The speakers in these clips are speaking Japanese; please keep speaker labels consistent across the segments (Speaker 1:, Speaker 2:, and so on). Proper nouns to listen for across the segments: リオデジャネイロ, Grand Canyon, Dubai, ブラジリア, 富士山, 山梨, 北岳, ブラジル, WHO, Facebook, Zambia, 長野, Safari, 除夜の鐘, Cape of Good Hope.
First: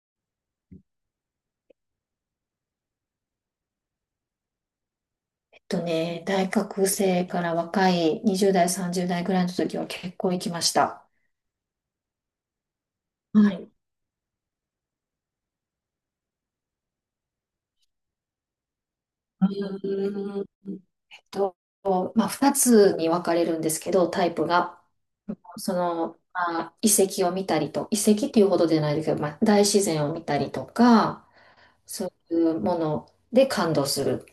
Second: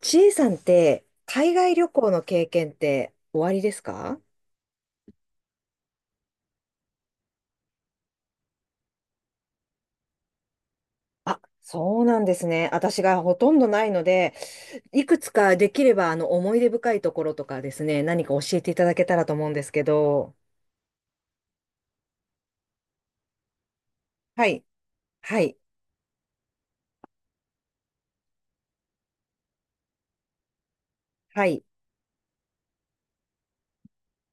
Speaker 1: ちえさんって、海外旅行の経験っておありですか？
Speaker 2: とね、大学生から若い20代、30代ぐらいの時は結構行きました。
Speaker 1: あ、そうなんですね。私がほ
Speaker 2: は
Speaker 1: とんど
Speaker 2: い。
Speaker 1: ないので、いくつかできれば、思い出深いところとかですね、何か教えていただけたらと思うんですけど。
Speaker 2: うーんと、まあ、2つに分かれるんですけど、タイ
Speaker 1: は
Speaker 2: プ
Speaker 1: い、
Speaker 2: が。
Speaker 1: はい、
Speaker 2: その、まあ、遺跡を見たりと、遺跡っていうほどじゃないですけど、まあ、大自然を見たりとか、
Speaker 1: はい、
Speaker 2: そういうもので感動する。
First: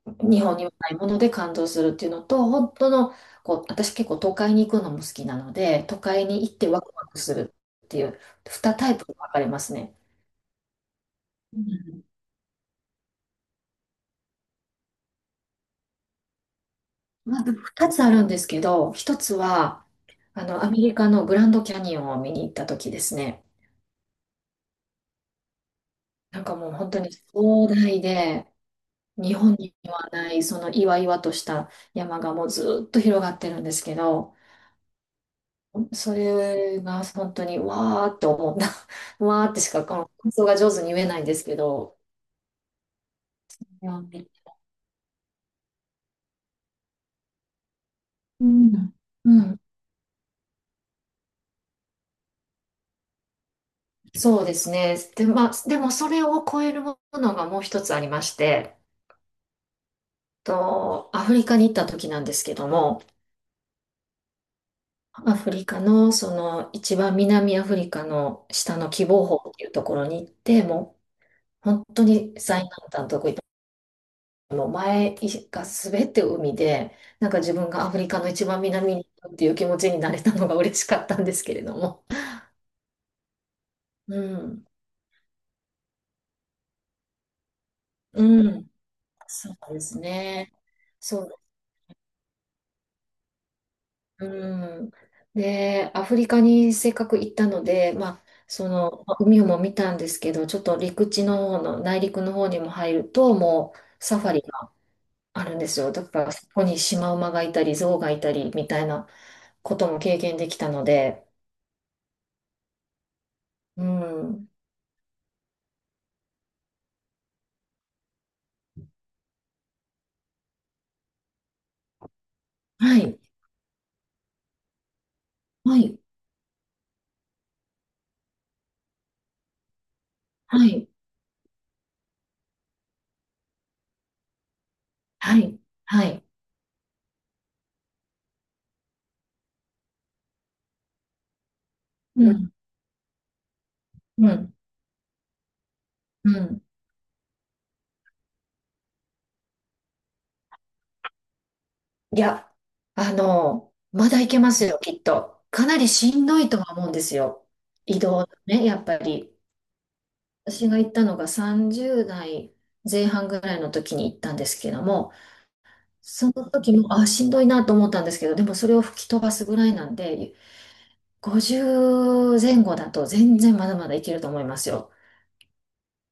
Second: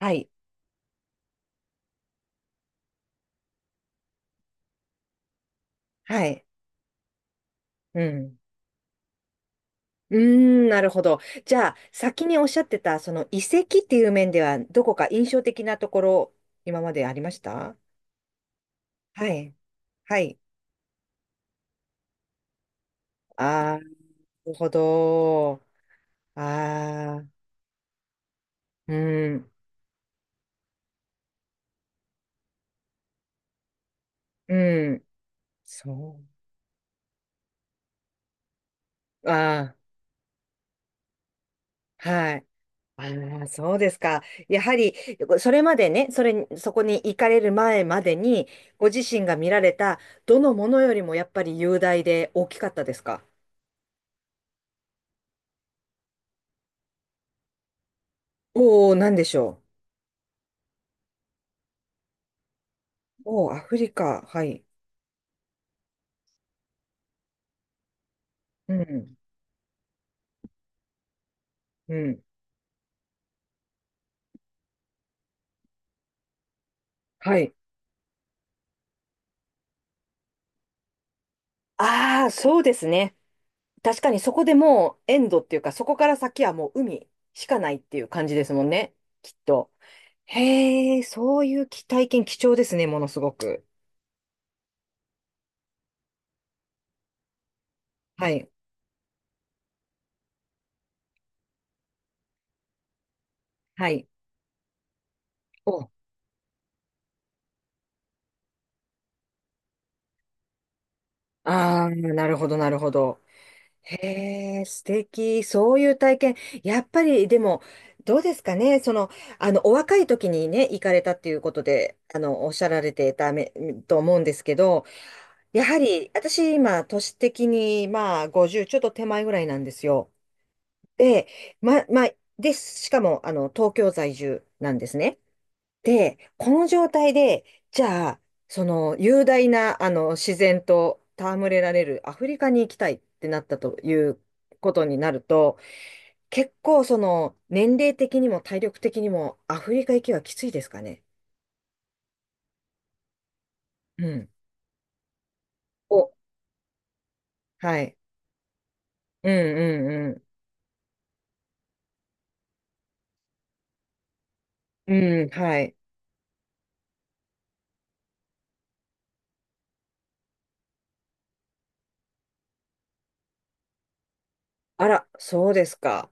Speaker 1: はい、
Speaker 2: 日本にはないもので感動するっていうのと、本当の、こう、私結構都会に行くのも好きなので、都
Speaker 1: は
Speaker 2: 会に
Speaker 1: い。
Speaker 2: 行ってワクワクするって
Speaker 1: う
Speaker 2: いう、2
Speaker 1: ん。
Speaker 2: タイプに分かれますね。
Speaker 1: うーん、なるほど。じゃあ、先におっしゃってた、その遺跡っていう面では、どこか印象的なところ、今までありまし
Speaker 2: まあ、
Speaker 1: た？
Speaker 2: 二つあるんですけど、一
Speaker 1: は
Speaker 2: つ
Speaker 1: い。
Speaker 2: は、
Speaker 1: はい。
Speaker 2: あの、アメリカのグランドキャニオンを見に行った時ですね。
Speaker 1: ああ、なるほど。
Speaker 2: なんかもう本当に
Speaker 1: ああ、
Speaker 2: 壮大で、
Speaker 1: う
Speaker 2: 日
Speaker 1: ん、
Speaker 2: 本にはない、その岩々とした山がもうずっと広がってるんですけど、
Speaker 1: うん、
Speaker 2: そ
Speaker 1: そ
Speaker 2: れが本当にわーって思った。
Speaker 1: う、
Speaker 2: わーってし
Speaker 1: あ
Speaker 2: かこの感想が上手に言えないんですけど、
Speaker 1: あ、はい。ああ、そう
Speaker 2: い
Speaker 1: です
Speaker 2: や、
Speaker 1: か。やはり、それまでね、それに、そこに行かれる前まで
Speaker 2: う
Speaker 1: に、ご
Speaker 2: ん。
Speaker 1: 自身が
Speaker 2: う
Speaker 1: 見
Speaker 2: ん、
Speaker 1: られた、どのものよりもやっぱり雄大で大きかったですか？
Speaker 2: そうですね。で、まあ、でもそれを超えるものがもう一つありまして、
Speaker 1: おおー、なんでしょ
Speaker 2: アフリカに行った時なんですけども、
Speaker 1: う。おお、アフリカ。はい。
Speaker 2: アフリカのその一番南アフリカの
Speaker 1: う
Speaker 2: 下の喜
Speaker 1: ん、
Speaker 2: 望峰っていうところに行って、もう本
Speaker 1: う
Speaker 2: 当
Speaker 1: ん、
Speaker 2: に最南端のとこ行って、もう前が全て海で、なん
Speaker 1: は
Speaker 2: か
Speaker 1: い。
Speaker 2: 自分がアフリカの一番南に行ったっていう気持ちになれたのが嬉しかったんですけれども。
Speaker 1: ああ、そうですね。確か
Speaker 2: う
Speaker 1: にそこで
Speaker 2: ん、
Speaker 1: もうエンドっていうか、そこから先はもう海しかないっていう
Speaker 2: う
Speaker 1: 感じですもん
Speaker 2: ん、
Speaker 1: ね。きっ
Speaker 2: そう
Speaker 1: と。
Speaker 2: ですね。
Speaker 1: へえ、
Speaker 2: そう、
Speaker 1: そういう体験貴重ですね、ものすごく。
Speaker 2: うん。で、アフリカにせっかく行ったので、まあ、
Speaker 1: はい。
Speaker 2: その、まあ海も見たんですけど、ちょっと陸地の方の、内陸の方にも入ると、も
Speaker 1: は
Speaker 2: う
Speaker 1: い。
Speaker 2: サファリがあるんです
Speaker 1: お、
Speaker 2: よ。だから、そこにシマウマがいたり、ゾウがいたり、みたいなことも経験できたので、
Speaker 1: ああ、なるほど、なるほど。
Speaker 2: うん。
Speaker 1: へえ、素敵。そういう体験。やっぱり、でも、どうですかね。その、お若い時にね、行かれたっていうことで、おっしゃられ
Speaker 2: は
Speaker 1: て
Speaker 2: い、
Speaker 1: ため、と思うんですけど、やは
Speaker 2: はい、
Speaker 1: り、私、今、年的に、まあ、50ちょっと手前ぐらいなんですよ。
Speaker 2: はい、
Speaker 1: で、まあ、で、しかも、東京在住なんですね。
Speaker 2: はい、は
Speaker 1: で、
Speaker 2: い。
Speaker 1: この状態で、じゃあ、その雄大なあの自然と戯れられるアフ
Speaker 2: う
Speaker 1: リカ
Speaker 2: ん、
Speaker 1: に行きたいってなったという
Speaker 2: うん、
Speaker 1: ことになると、
Speaker 2: う
Speaker 1: 結
Speaker 2: ん。
Speaker 1: 構その年齢的にも体力的にもアフリカ行きはきついですかね。
Speaker 2: いや、あの、
Speaker 1: う
Speaker 2: まだ
Speaker 1: ん。
Speaker 2: いけますよ、きっと。かなり
Speaker 1: お、
Speaker 2: しんどいとは思うんですよ。
Speaker 1: はい。
Speaker 2: 移動ね、やっぱ
Speaker 1: う
Speaker 2: り。
Speaker 1: んうん
Speaker 2: 私が行ったのが30代前半ぐらいの時に行ったんですけど
Speaker 1: う
Speaker 2: も、
Speaker 1: ん。うん、はい。
Speaker 2: その時も、あ、しんどいなと思ったんですけど、でもそれを吹き飛ばすぐらいなんで、50前後だと全然まだまだいけると思います
Speaker 1: あ
Speaker 2: よ。
Speaker 1: ら、そうですか。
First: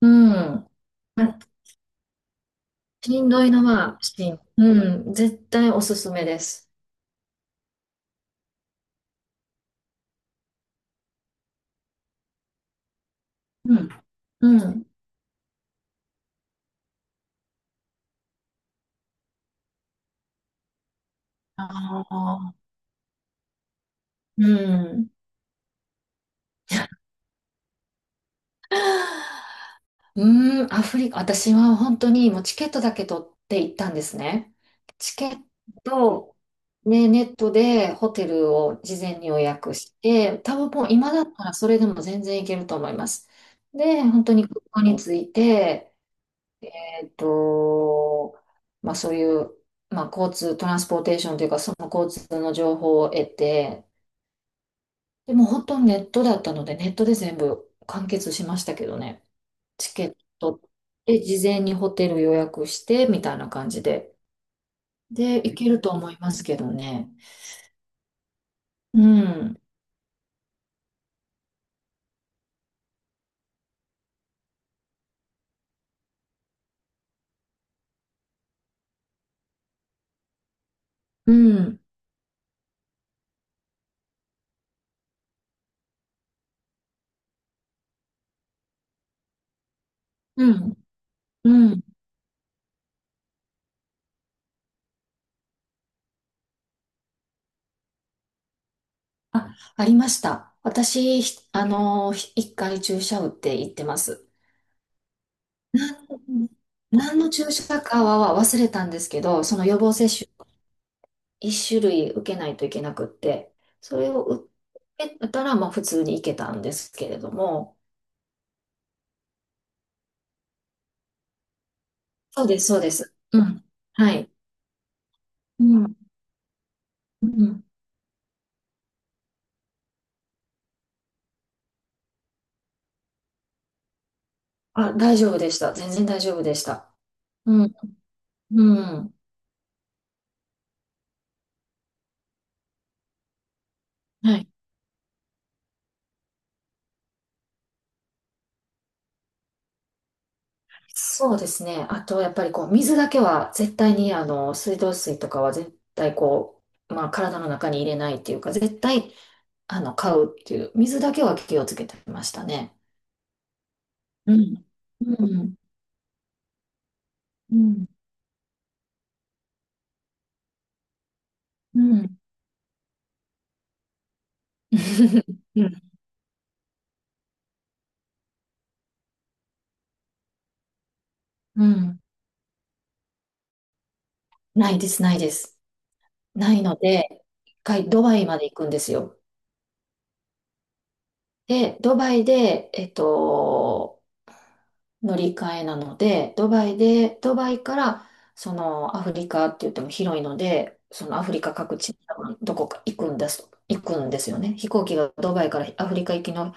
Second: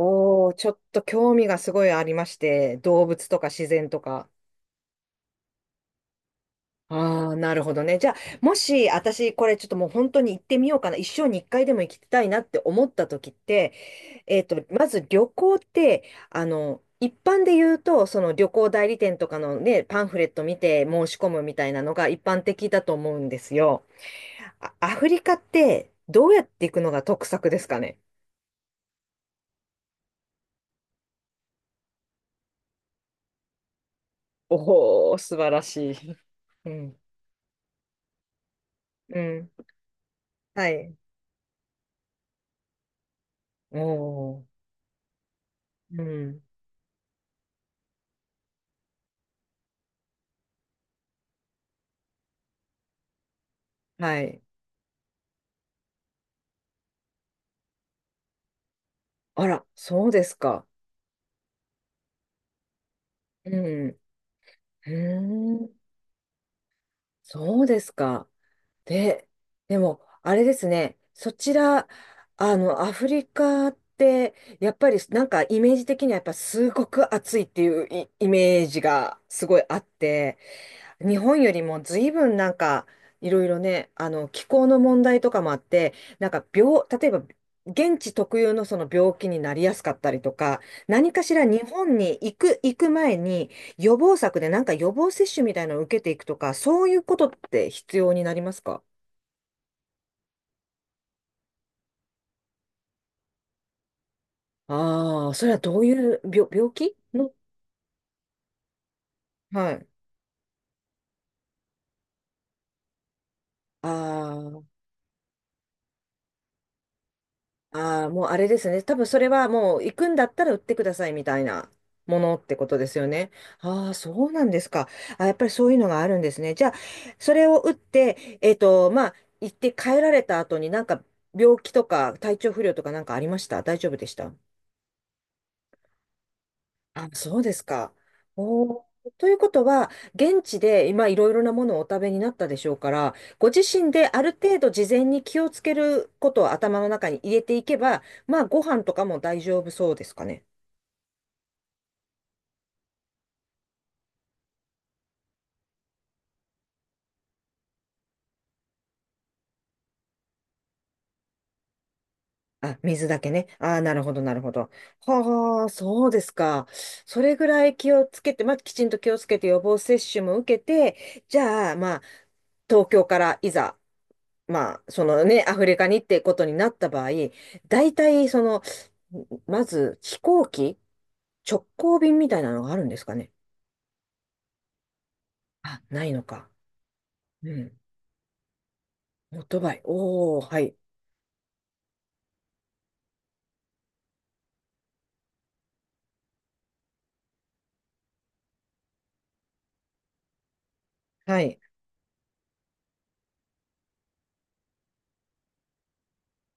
Speaker 2: う
Speaker 1: ー、
Speaker 2: ん。
Speaker 1: ちょっと興味がすごいありまして、動
Speaker 2: し
Speaker 1: 物
Speaker 2: ん
Speaker 1: と
Speaker 2: ど
Speaker 1: か
Speaker 2: いの
Speaker 1: 自然
Speaker 2: は、
Speaker 1: とか。
Speaker 2: うん、絶対おすすめです。
Speaker 1: ああ、なるほどね。じゃあ、もし、私、これちょっともう本当に行ってみようかな。一生に一回でも行きたいなって思った時って、
Speaker 2: うん。う
Speaker 1: ま
Speaker 2: ん。
Speaker 1: ず旅行って、一般で言うと、その旅行代理店とかのね、パンフレット見て申し込むみ
Speaker 2: あ
Speaker 1: たいなのが一般
Speaker 2: あ。
Speaker 1: 的だと思うんですよ。
Speaker 2: う
Speaker 1: あアフ
Speaker 2: ん。
Speaker 1: リカって、どうやって行くのが得策ですかね。
Speaker 2: アフリカ、私は本当にもうチケットだけ取って行ったんですね。
Speaker 1: おお
Speaker 2: チ
Speaker 1: ー、
Speaker 2: ケ
Speaker 1: 素
Speaker 2: ッ
Speaker 1: 晴らしい。
Speaker 2: ト、
Speaker 1: うん。
Speaker 2: ね、ネットでホテルを事
Speaker 1: う
Speaker 2: 前に予
Speaker 1: ん。
Speaker 2: 約して、多
Speaker 1: は
Speaker 2: 分もう
Speaker 1: い。
Speaker 2: 今だったらそれでも全然行けると思います。で、本当
Speaker 1: お
Speaker 2: に
Speaker 1: ー。
Speaker 2: 空港に着いて、
Speaker 1: うん。
Speaker 2: えっと、まあそういう、まあ交通、トランスポーテーションというか、その交通の情報を得て、
Speaker 1: はい。
Speaker 2: でも本当にネットだったので、ネットで全部完結しましたけどね。
Speaker 1: あら、
Speaker 2: チケ
Speaker 1: そう
Speaker 2: ッ
Speaker 1: です
Speaker 2: ト
Speaker 1: か。
Speaker 2: で事前にホテル予約してみたいな
Speaker 1: う
Speaker 2: 感じ
Speaker 1: ん。う
Speaker 2: で。で、行
Speaker 1: ー
Speaker 2: け
Speaker 1: ん、
Speaker 2: ると思いますけどね。
Speaker 1: そうですか。
Speaker 2: う
Speaker 1: で、
Speaker 2: ん、
Speaker 1: でも、あれですね、そちら、アフリカって、やっぱりなんかイメージ的にはやっぱすごく暑いっていうイメージがすごいあって、日
Speaker 2: う
Speaker 1: 本より
Speaker 2: ん、
Speaker 1: も随分なんかいろいろね、あの気候の問題とかもあって、なんか例えば現地特有のその病気になりやすかったりと
Speaker 2: う
Speaker 1: か、
Speaker 2: ん、
Speaker 1: 何かしら日
Speaker 2: うん。
Speaker 1: 本に行く前に予防策でなんか予防接種みたいなのを受けていくとか、そういうことって必要になりますか？
Speaker 2: あ、ありました。私、ひあの、ひ一回注射打って行ってます。
Speaker 1: ああー、それはどう
Speaker 2: な
Speaker 1: いう病、
Speaker 2: ん
Speaker 1: 病気
Speaker 2: 何の
Speaker 1: の？
Speaker 2: 注射かは忘れたんですけど、その
Speaker 1: は
Speaker 2: 予
Speaker 1: い。
Speaker 2: 防接種一種類受けないといけなくって、
Speaker 1: あ
Speaker 2: それを受
Speaker 1: あ。
Speaker 2: けたら、まあ普通に行けたんですけれども、
Speaker 1: ああ、もうあれですね。多分それはもう行くんだったら売ってくださいみたいなものっ
Speaker 2: そう
Speaker 1: て
Speaker 2: で
Speaker 1: こ
Speaker 2: す、
Speaker 1: と
Speaker 2: そう
Speaker 1: で
Speaker 2: で
Speaker 1: すよ
Speaker 2: す。
Speaker 1: ね。
Speaker 2: うん。
Speaker 1: ああ、そ
Speaker 2: はい。
Speaker 1: うなんですか。あ、やっぱり
Speaker 2: う
Speaker 1: そういうの
Speaker 2: ん。
Speaker 1: があるんですね。じゃあ、
Speaker 2: う
Speaker 1: それを
Speaker 2: ん。
Speaker 1: 打って、まあ、行って帰られた後になんか病気とか体調不良とかなんかありました？大丈夫でした？
Speaker 2: あ、大丈夫でした。全然大丈夫でした。
Speaker 1: あ、そうで
Speaker 2: う
Speaker 1: す
Speaker 2: ん、
Speaker 1: か。
Speaker 2: う
Speaker 1: おー、
Speaker 2: ん。
Speaker 1: ということは、現地で今いろいろなものをお食べになったでしょうから、ご自身である
Speaker 2: はい。
Speaker 1: 程度事前に気をつけることを頭の中に入れていけば、まあご飯とかも大丈夫そうですかね。
Speaker 2: そうですね。あと、やっぱりこう、水だけは絶対に、あの、水道水とかは絶対こう、まあ、体の中に入れないっていうか、絶対、あの、買うっていう、水だけは気をつけてましたね。
Speaker 1: あ、水だけね。ああ、なるほど、な
Speaker 2: う
Speaker 1: るほ
Speaker 2: ん。
Speaker 1: ど。
Speaker 2: うん、
Speaker 1: はあ、そうですか。それぐ
Speaker 2: う
Speaker 1: らい
Speaker 2: ん、
Speaker 1: 気をつけて、まあきちんと気をつけて予防接種も受けて、じゃあ、
Speaker 2: うん。
Speaker 1: ま
Speaker 2: う
Speaker 1: あ、
Speaker 2: ん。
Speaker 1: 東京からいざ、まあ、そのね、アフリ カにってことになった場合、大体、その、まず飛行機、
Speaker 2: う
Speaker 1: 直行
Speaker 2: ん。
Speaker 1: 便みたいなのがあるんですかね。
Speaker 2: ないです、ないです。
Speaker 1: あ、ないのか。
Speaker 2: ないので、
Speaker 1: う
Speaker 2: 一
Speaker 1: ん。
Speaker 2: 回ドバイまで行くんですよ。
Speaker 1: オートバイ。おー、はい。
Speaker 2: で、ドバイで、乗り換えなので、ドバイで、ドバイから、そのアフリカって言っても広いので、そのアフ
Speaker 1: は
Speaker 2: リカ
Speaker 1: い。
Speaker 2: 各地、どこか行くんです、行くんですよね。飛行機が、ドバイからアフリカ行きの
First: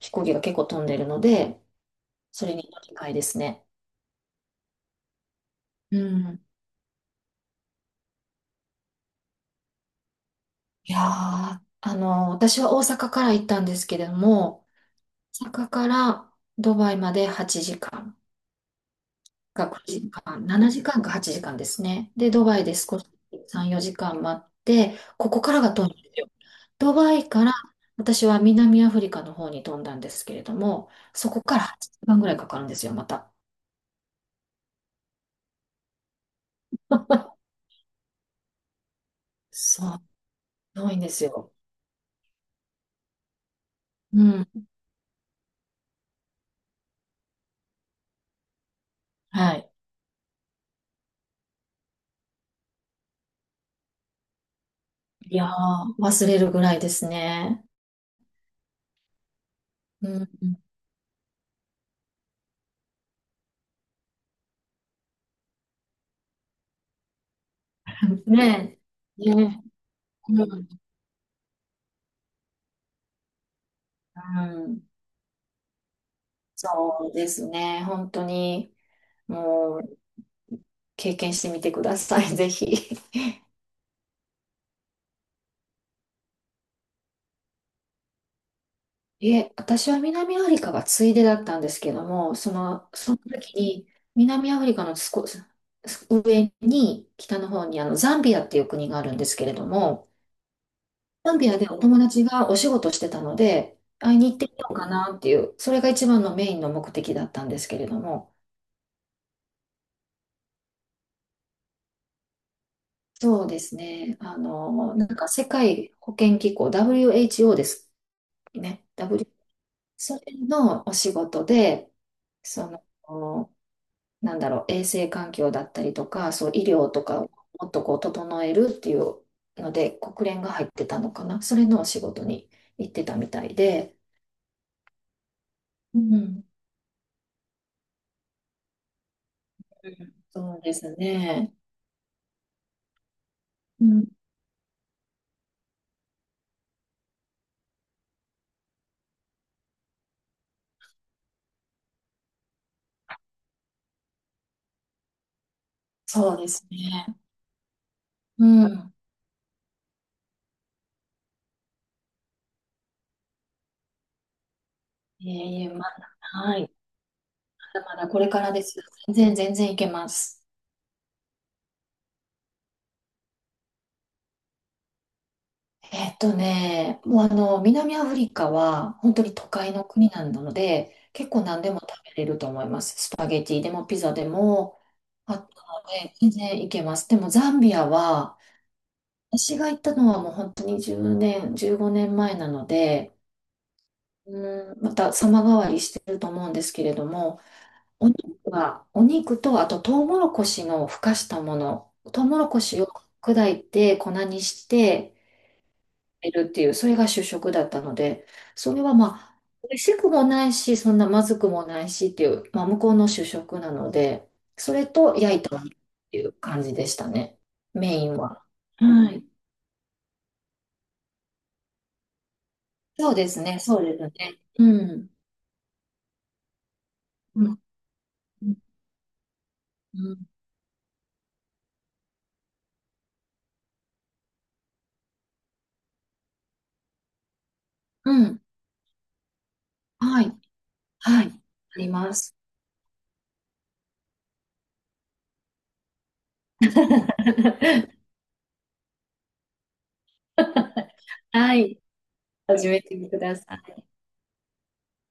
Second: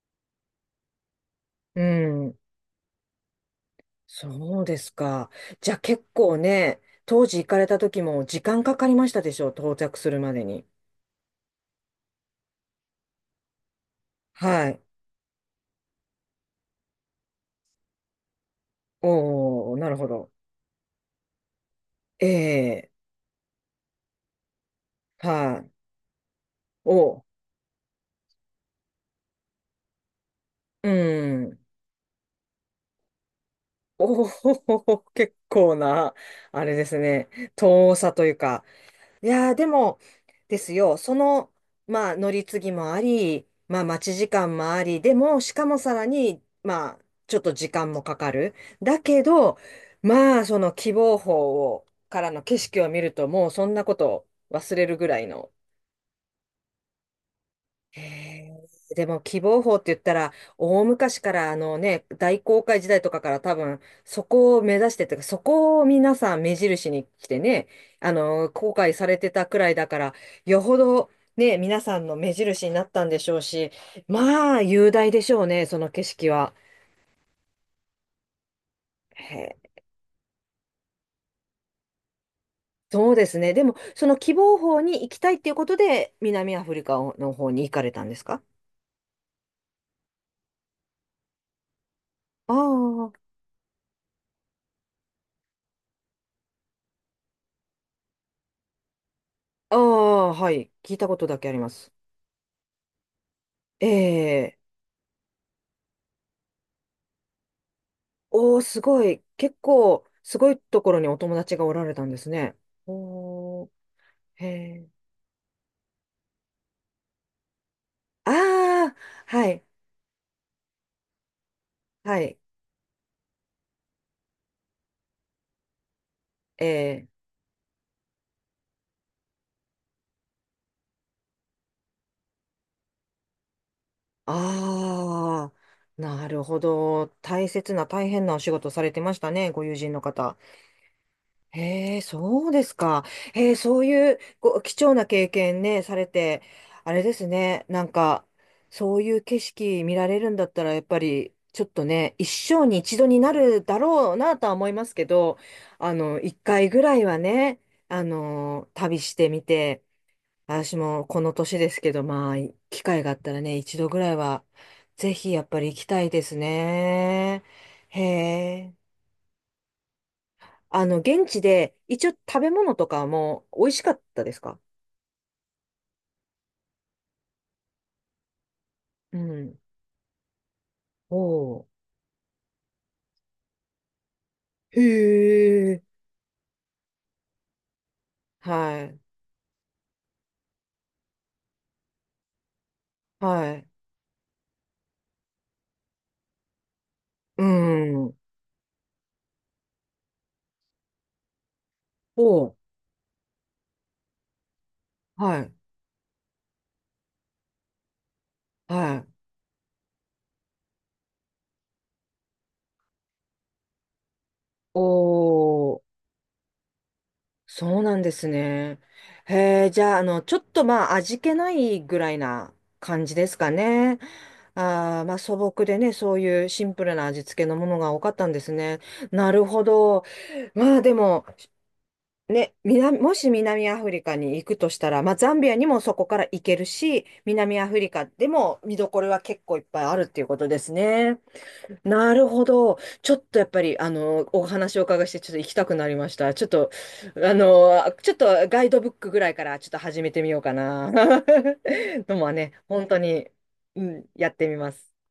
Speaker 2: 飛行機が結構飛んでるので、
Speaker 1: うん。
Speaker 2: それに乗り換えですね。
Speaker 1: そうですか。じゃあ
Speaker 2: う
Speaker 1: 結構
Speaker 2: ん。
Speaker 1: ね、当時行かれた時も時間かかりましたでしょう、到着するまでに。
Speaker 2: いやー、あの、私は大阪から行ったんですけれども、
Speaker 1: はい。
Speaker 2: 大阪からドバイまで8時間。が
Speaker 1: おー、なるほ
Speaker 2: 9
Speaker 1: ど。
Speaker 2: 時間、7時間か8時間ですね。
Speaker 1: え
Speaker 2: で、ドバイで
Speaker 1: え、
Speaker 2: 少し3、4時間待って、ここか
Speaker 1: は
Speaker 2: ら
Speaker 1: い。
Speaker 2: が飛んだんですよ。
Speaker 1: お
Speaker 2: ドバ
Speaker 1: ー、
Speaker 2: イから私は南アフリカの方に飛んだんですけれど
Speaker 1: う
Speaker 2: も、そこ
Speaker 1: ん。
Speaker 2: から8時間ぐらいかかるんですよ、また。
Speaker 1: おお、結構な、あれですね、遠さというか。いやー、で
Speaker 2: そ
Speaker 1: も、
Speaker 2: う、
Speaker 1: です
Speaker 2: 遠い
Speaker 1: よ、
Speaker 2: んで
Speaker 1: そ
Speaker 2: すよ。
Speaker 1: の、まあ、乗り継ぎもあり、まあ、待ち
Speaker 2: う
Speaker 1: 時
Speaker 2: ん。
Speaker 1: 間もあり、でも、しかもさらに、まあ、ちょっと時間もかかる。だけ
Speaker 2: は
Speaker 1: ど、
Speaker 2: い。
Speaker 1: まあ、その希望峰を、からの景色を見ると、もうそんなこと忘れるぐらい
Speaker 2: いや
Speaker 1: の。
Speaker 2: ー、忘れるぐらいですね。
Speaker 1: へえ。でも希望法って言っ
Speaker 2: う
Speaker 1: たら、
Speaker 2: ん。
Speaker 1: 大昔から、あのね、大航海時代とかから多分そこを目指してというか、そこを皆さん目印に来てね、あの航
Speaker 2: ね
Speaker 1: 海され
Speaker 2: え。
Speaker 1: てたく
Speaker 2: ね
Speaker 1: らいだから、
Speaker 2: え。う
Speaker 1: よ
Speaker 2: ん。
Speaker 1: ほどね、皆さんの目印になったんでしょうし、
Speaker 2: う
Speaker 1: まあ
Speaker 2: ん、
Speaker 1: 雄大でしょうね、その景色は。
Speaker 2: そうですね。本当に、
Speaker 1: へえ。
Speaker 2: もう、経験してみてください、ぜひ。
Speaker 1: そうですね。でも、その希望法に行きたいっていうことで南アフリカの方に行かれたんですか？
Speaker 2: いえ、私は南アフリカがついでだったんですけども、そ
Speaker 1: あ
Speaker 2: の、その
Speaker 1: あ、
Speaker 2: 時に南アフリカの少し上に北の方にあのザンビアっていう国があるんですけれど
Speaker 1: あ
Speaker 2: も、
Speaker 1: あ、はい。聞いたこと
Speaker 2: ザ
Speaker 1: だ
Speaker 2: ン
Speaker 1: け
Speaker 2: ビ
Speaker 1: あり
Speaker 2: ア
Speaker 1: ま
Speaker 2: でお
Speaker 1: す。
Speaker 2: 友達がお仕事してたので、会いに行ってみ
Speaker 1: ええ。
Speaker 2: ようかなっていう、それが一番のメインの目的だったんですけれども、
Speaker 1: おー、すごい。結構、すごいところにお友達がおられたんですね。
Speaker 2: そうで
Speaker 1: おー、
Speaker 2: すね、あ
Speaker 1: へえ。
Speaker 2: の、なんか世界保健機構 WHO です
Speaker 1: あ
Speaker 2: ね、
Speaker 1: あ、
Speaker 2: W、
Speaker 1: はい、
Speaker 2: それのお仕事で、
Speaker 1: はい。
Speaker 2: その、なんだろう、衛生環境だったりとか、そう、医
Speaker 1: え
Speaker 2: 療と
Speaker 1: え。
Speaker 2: かをもっとこう整えるっていうので、国連が入ってたのかな。それのお仕事に行ってたみたいで。
Speaker 1: あ
Speaker 2: う
Speaker 1: あ、なる
Speaker 2: ん。
Speaker 1: ほど。大切な、大変なお仕事されてましたね、ご友
Speaker 2: う
Speaker 1: 人の
Speaker 2: ん、
Speaker 1: 方。
Speaker 2: そうですね。
Speaker 1: へえ、そうですか。へえ、そ
Speaker 2: う
Speaker 1: う
Speaker 2: ん、
Speaker 1: いうご貴重な経験ね、されて、あれですね、なんか、そういう景色見られるんだったら、やっぱり、ちょっとね、一生に一度になるだろうなとは思いますけど、
Speaker 2: そ
Speaker 1: 一
Speaker 2: うです
Speaker 1: 回ぐらい
Speaker 2: ね。
Speaker 1: はね、
Speaker 2: うん。
Speaker 1: 旅してみて、私もこの年ですけど、まあ、機会があったらね、一度ぐらいは、ぜ
Speaker 2: い
Speaker 1: ひや
Speaker 2: え
Speaker 1: っぱ
Speaker 2: い
Speaker 1: り
Speaker 2: え、
Speaker 1: 行
Speaker 2: ま
Speaker 1: きた
Speaker 2: だ、
Speaker 1: いです
Speaker 2: はい。ま
Speaker 1: ね。
Speaker 2: だ
Speaker 1: へ
Speaker 2: まだこれからで
Speaker 1: え。
Speaker 2: す。全然、全然いけます。
Speaker 1: 現地で、一応食べ物とかも美味しかったですか？
Speaker 2: えっとね、もうあの、南アフリカは本
Speaker 1: う
Speaker 2: 当に都
Speaker 1: ん。
Speaker 2: 会の国なので、結構
Speaker 1: お
Speaker 2: 何でも
Speaker 1: ー。
Speaker 2: 食べれると思います。スパゲティでもピザで
Speaker 1: へ
Speaker 2: も、あったの
Speaker 1: え。
Speaker 2: で、全然行けます。でもザンビアは、
Speaker 1: はい。
Speaker 2: 私が行ったのはもう本当に10年、15年前なので、
Speaker 1: はい。
Speaker 2: うん、また様変わりしてると思うんですけれども、
Speaker 1: う
Speaker 2: お
Speaker 1: ん。
Speaker 2: 肉は、お肉と、あとトウモロコシのふかしたもの、トウモ
Speaker 1: お
Speaker 2: ロ
Speaker 1: ー。
Speaker 2: コシを砕いて粉にして、
Speaker 1: はい。
Speaker 2: いるっていう、それが主食だったので、それは
Speaker 1: はい。
Speaker 2: まあ、美味しくもないし、そんなまずくもないしっていう、まあ、向こうの主食なので、それと焼いたお肉
Speaker 1: お
Speaker 2: っ
Speaker 1: ー。
Speaker 2: ていう感じでしたね、
Speaker 1: そうな
Speaker 2: メ
Speaker 1: ん
Speaker 2: イ
Speaker 1: で
Speaker 2: ン
Speaker 1: す
Speaker 2: は。
Speaker 1: ね。
Speaker 2: はい。
Speaker 1: へえ、じゃあ、あの、ちょっとまあ、味気ないぐらいな感
Speaker 2: そ
Speaker 1: じ
Speaker 2: う
Speaker 1: で
Speaker 2: で
Speaker 1: す
Speaker 2: す
Speaker 1: か
Speaker 2: ね、そうで
Speaker 1: ね。
Speaker 2: すね。う
Speaker 1: ああ、
Speaker 2: ん。
Speaker 1: まあ、素朴でね、そういうシンプルな味付
Speaker 2: う
Speaker 1: けの
Speaker 2: ん。
Speaker 1: ものが多かったんで
Speaker 2: う
Speaker 1: す
Speaker 2: ん。
Speaker 1: ね。なるほど。
Speaker 2: うん、
Speaker 1: まあ、でも、ね、南、もし南アフリカに行くとしたら、まあ、ザンビアにもそこから行けるし、南アフリカ
Speaker 2: う
Speaker 1: で
Speaker 2: ん、
Speaker 1: も見どころは結構いっぱいあるって
Speaker 2: は
Speaker 1: いう
Speaker 2: い。
Speaker 1: ことですね。
Speaker 2: はい。ありま
Speaker 1: なる
Speaker 2: す。
Speaker 1: ほど。ちょっとやっぱり、お話をお伺いして、ちょっと行きたくなりました。ちょっと、ちょっとガイドブックぐらいからちょっと始めてみようかな。
Speaker 2: はい。
Speaker 1: のもね、
Speaker 2: 始め
Speaker 1: 本
Speaker 2: て
Speaker 1: 当
Speaker 2: く
Speaker 1: に。
Speaker 2: ださ
Speaker 1: う
Speaker 2: い。
Speaker 1: ん、やってみます。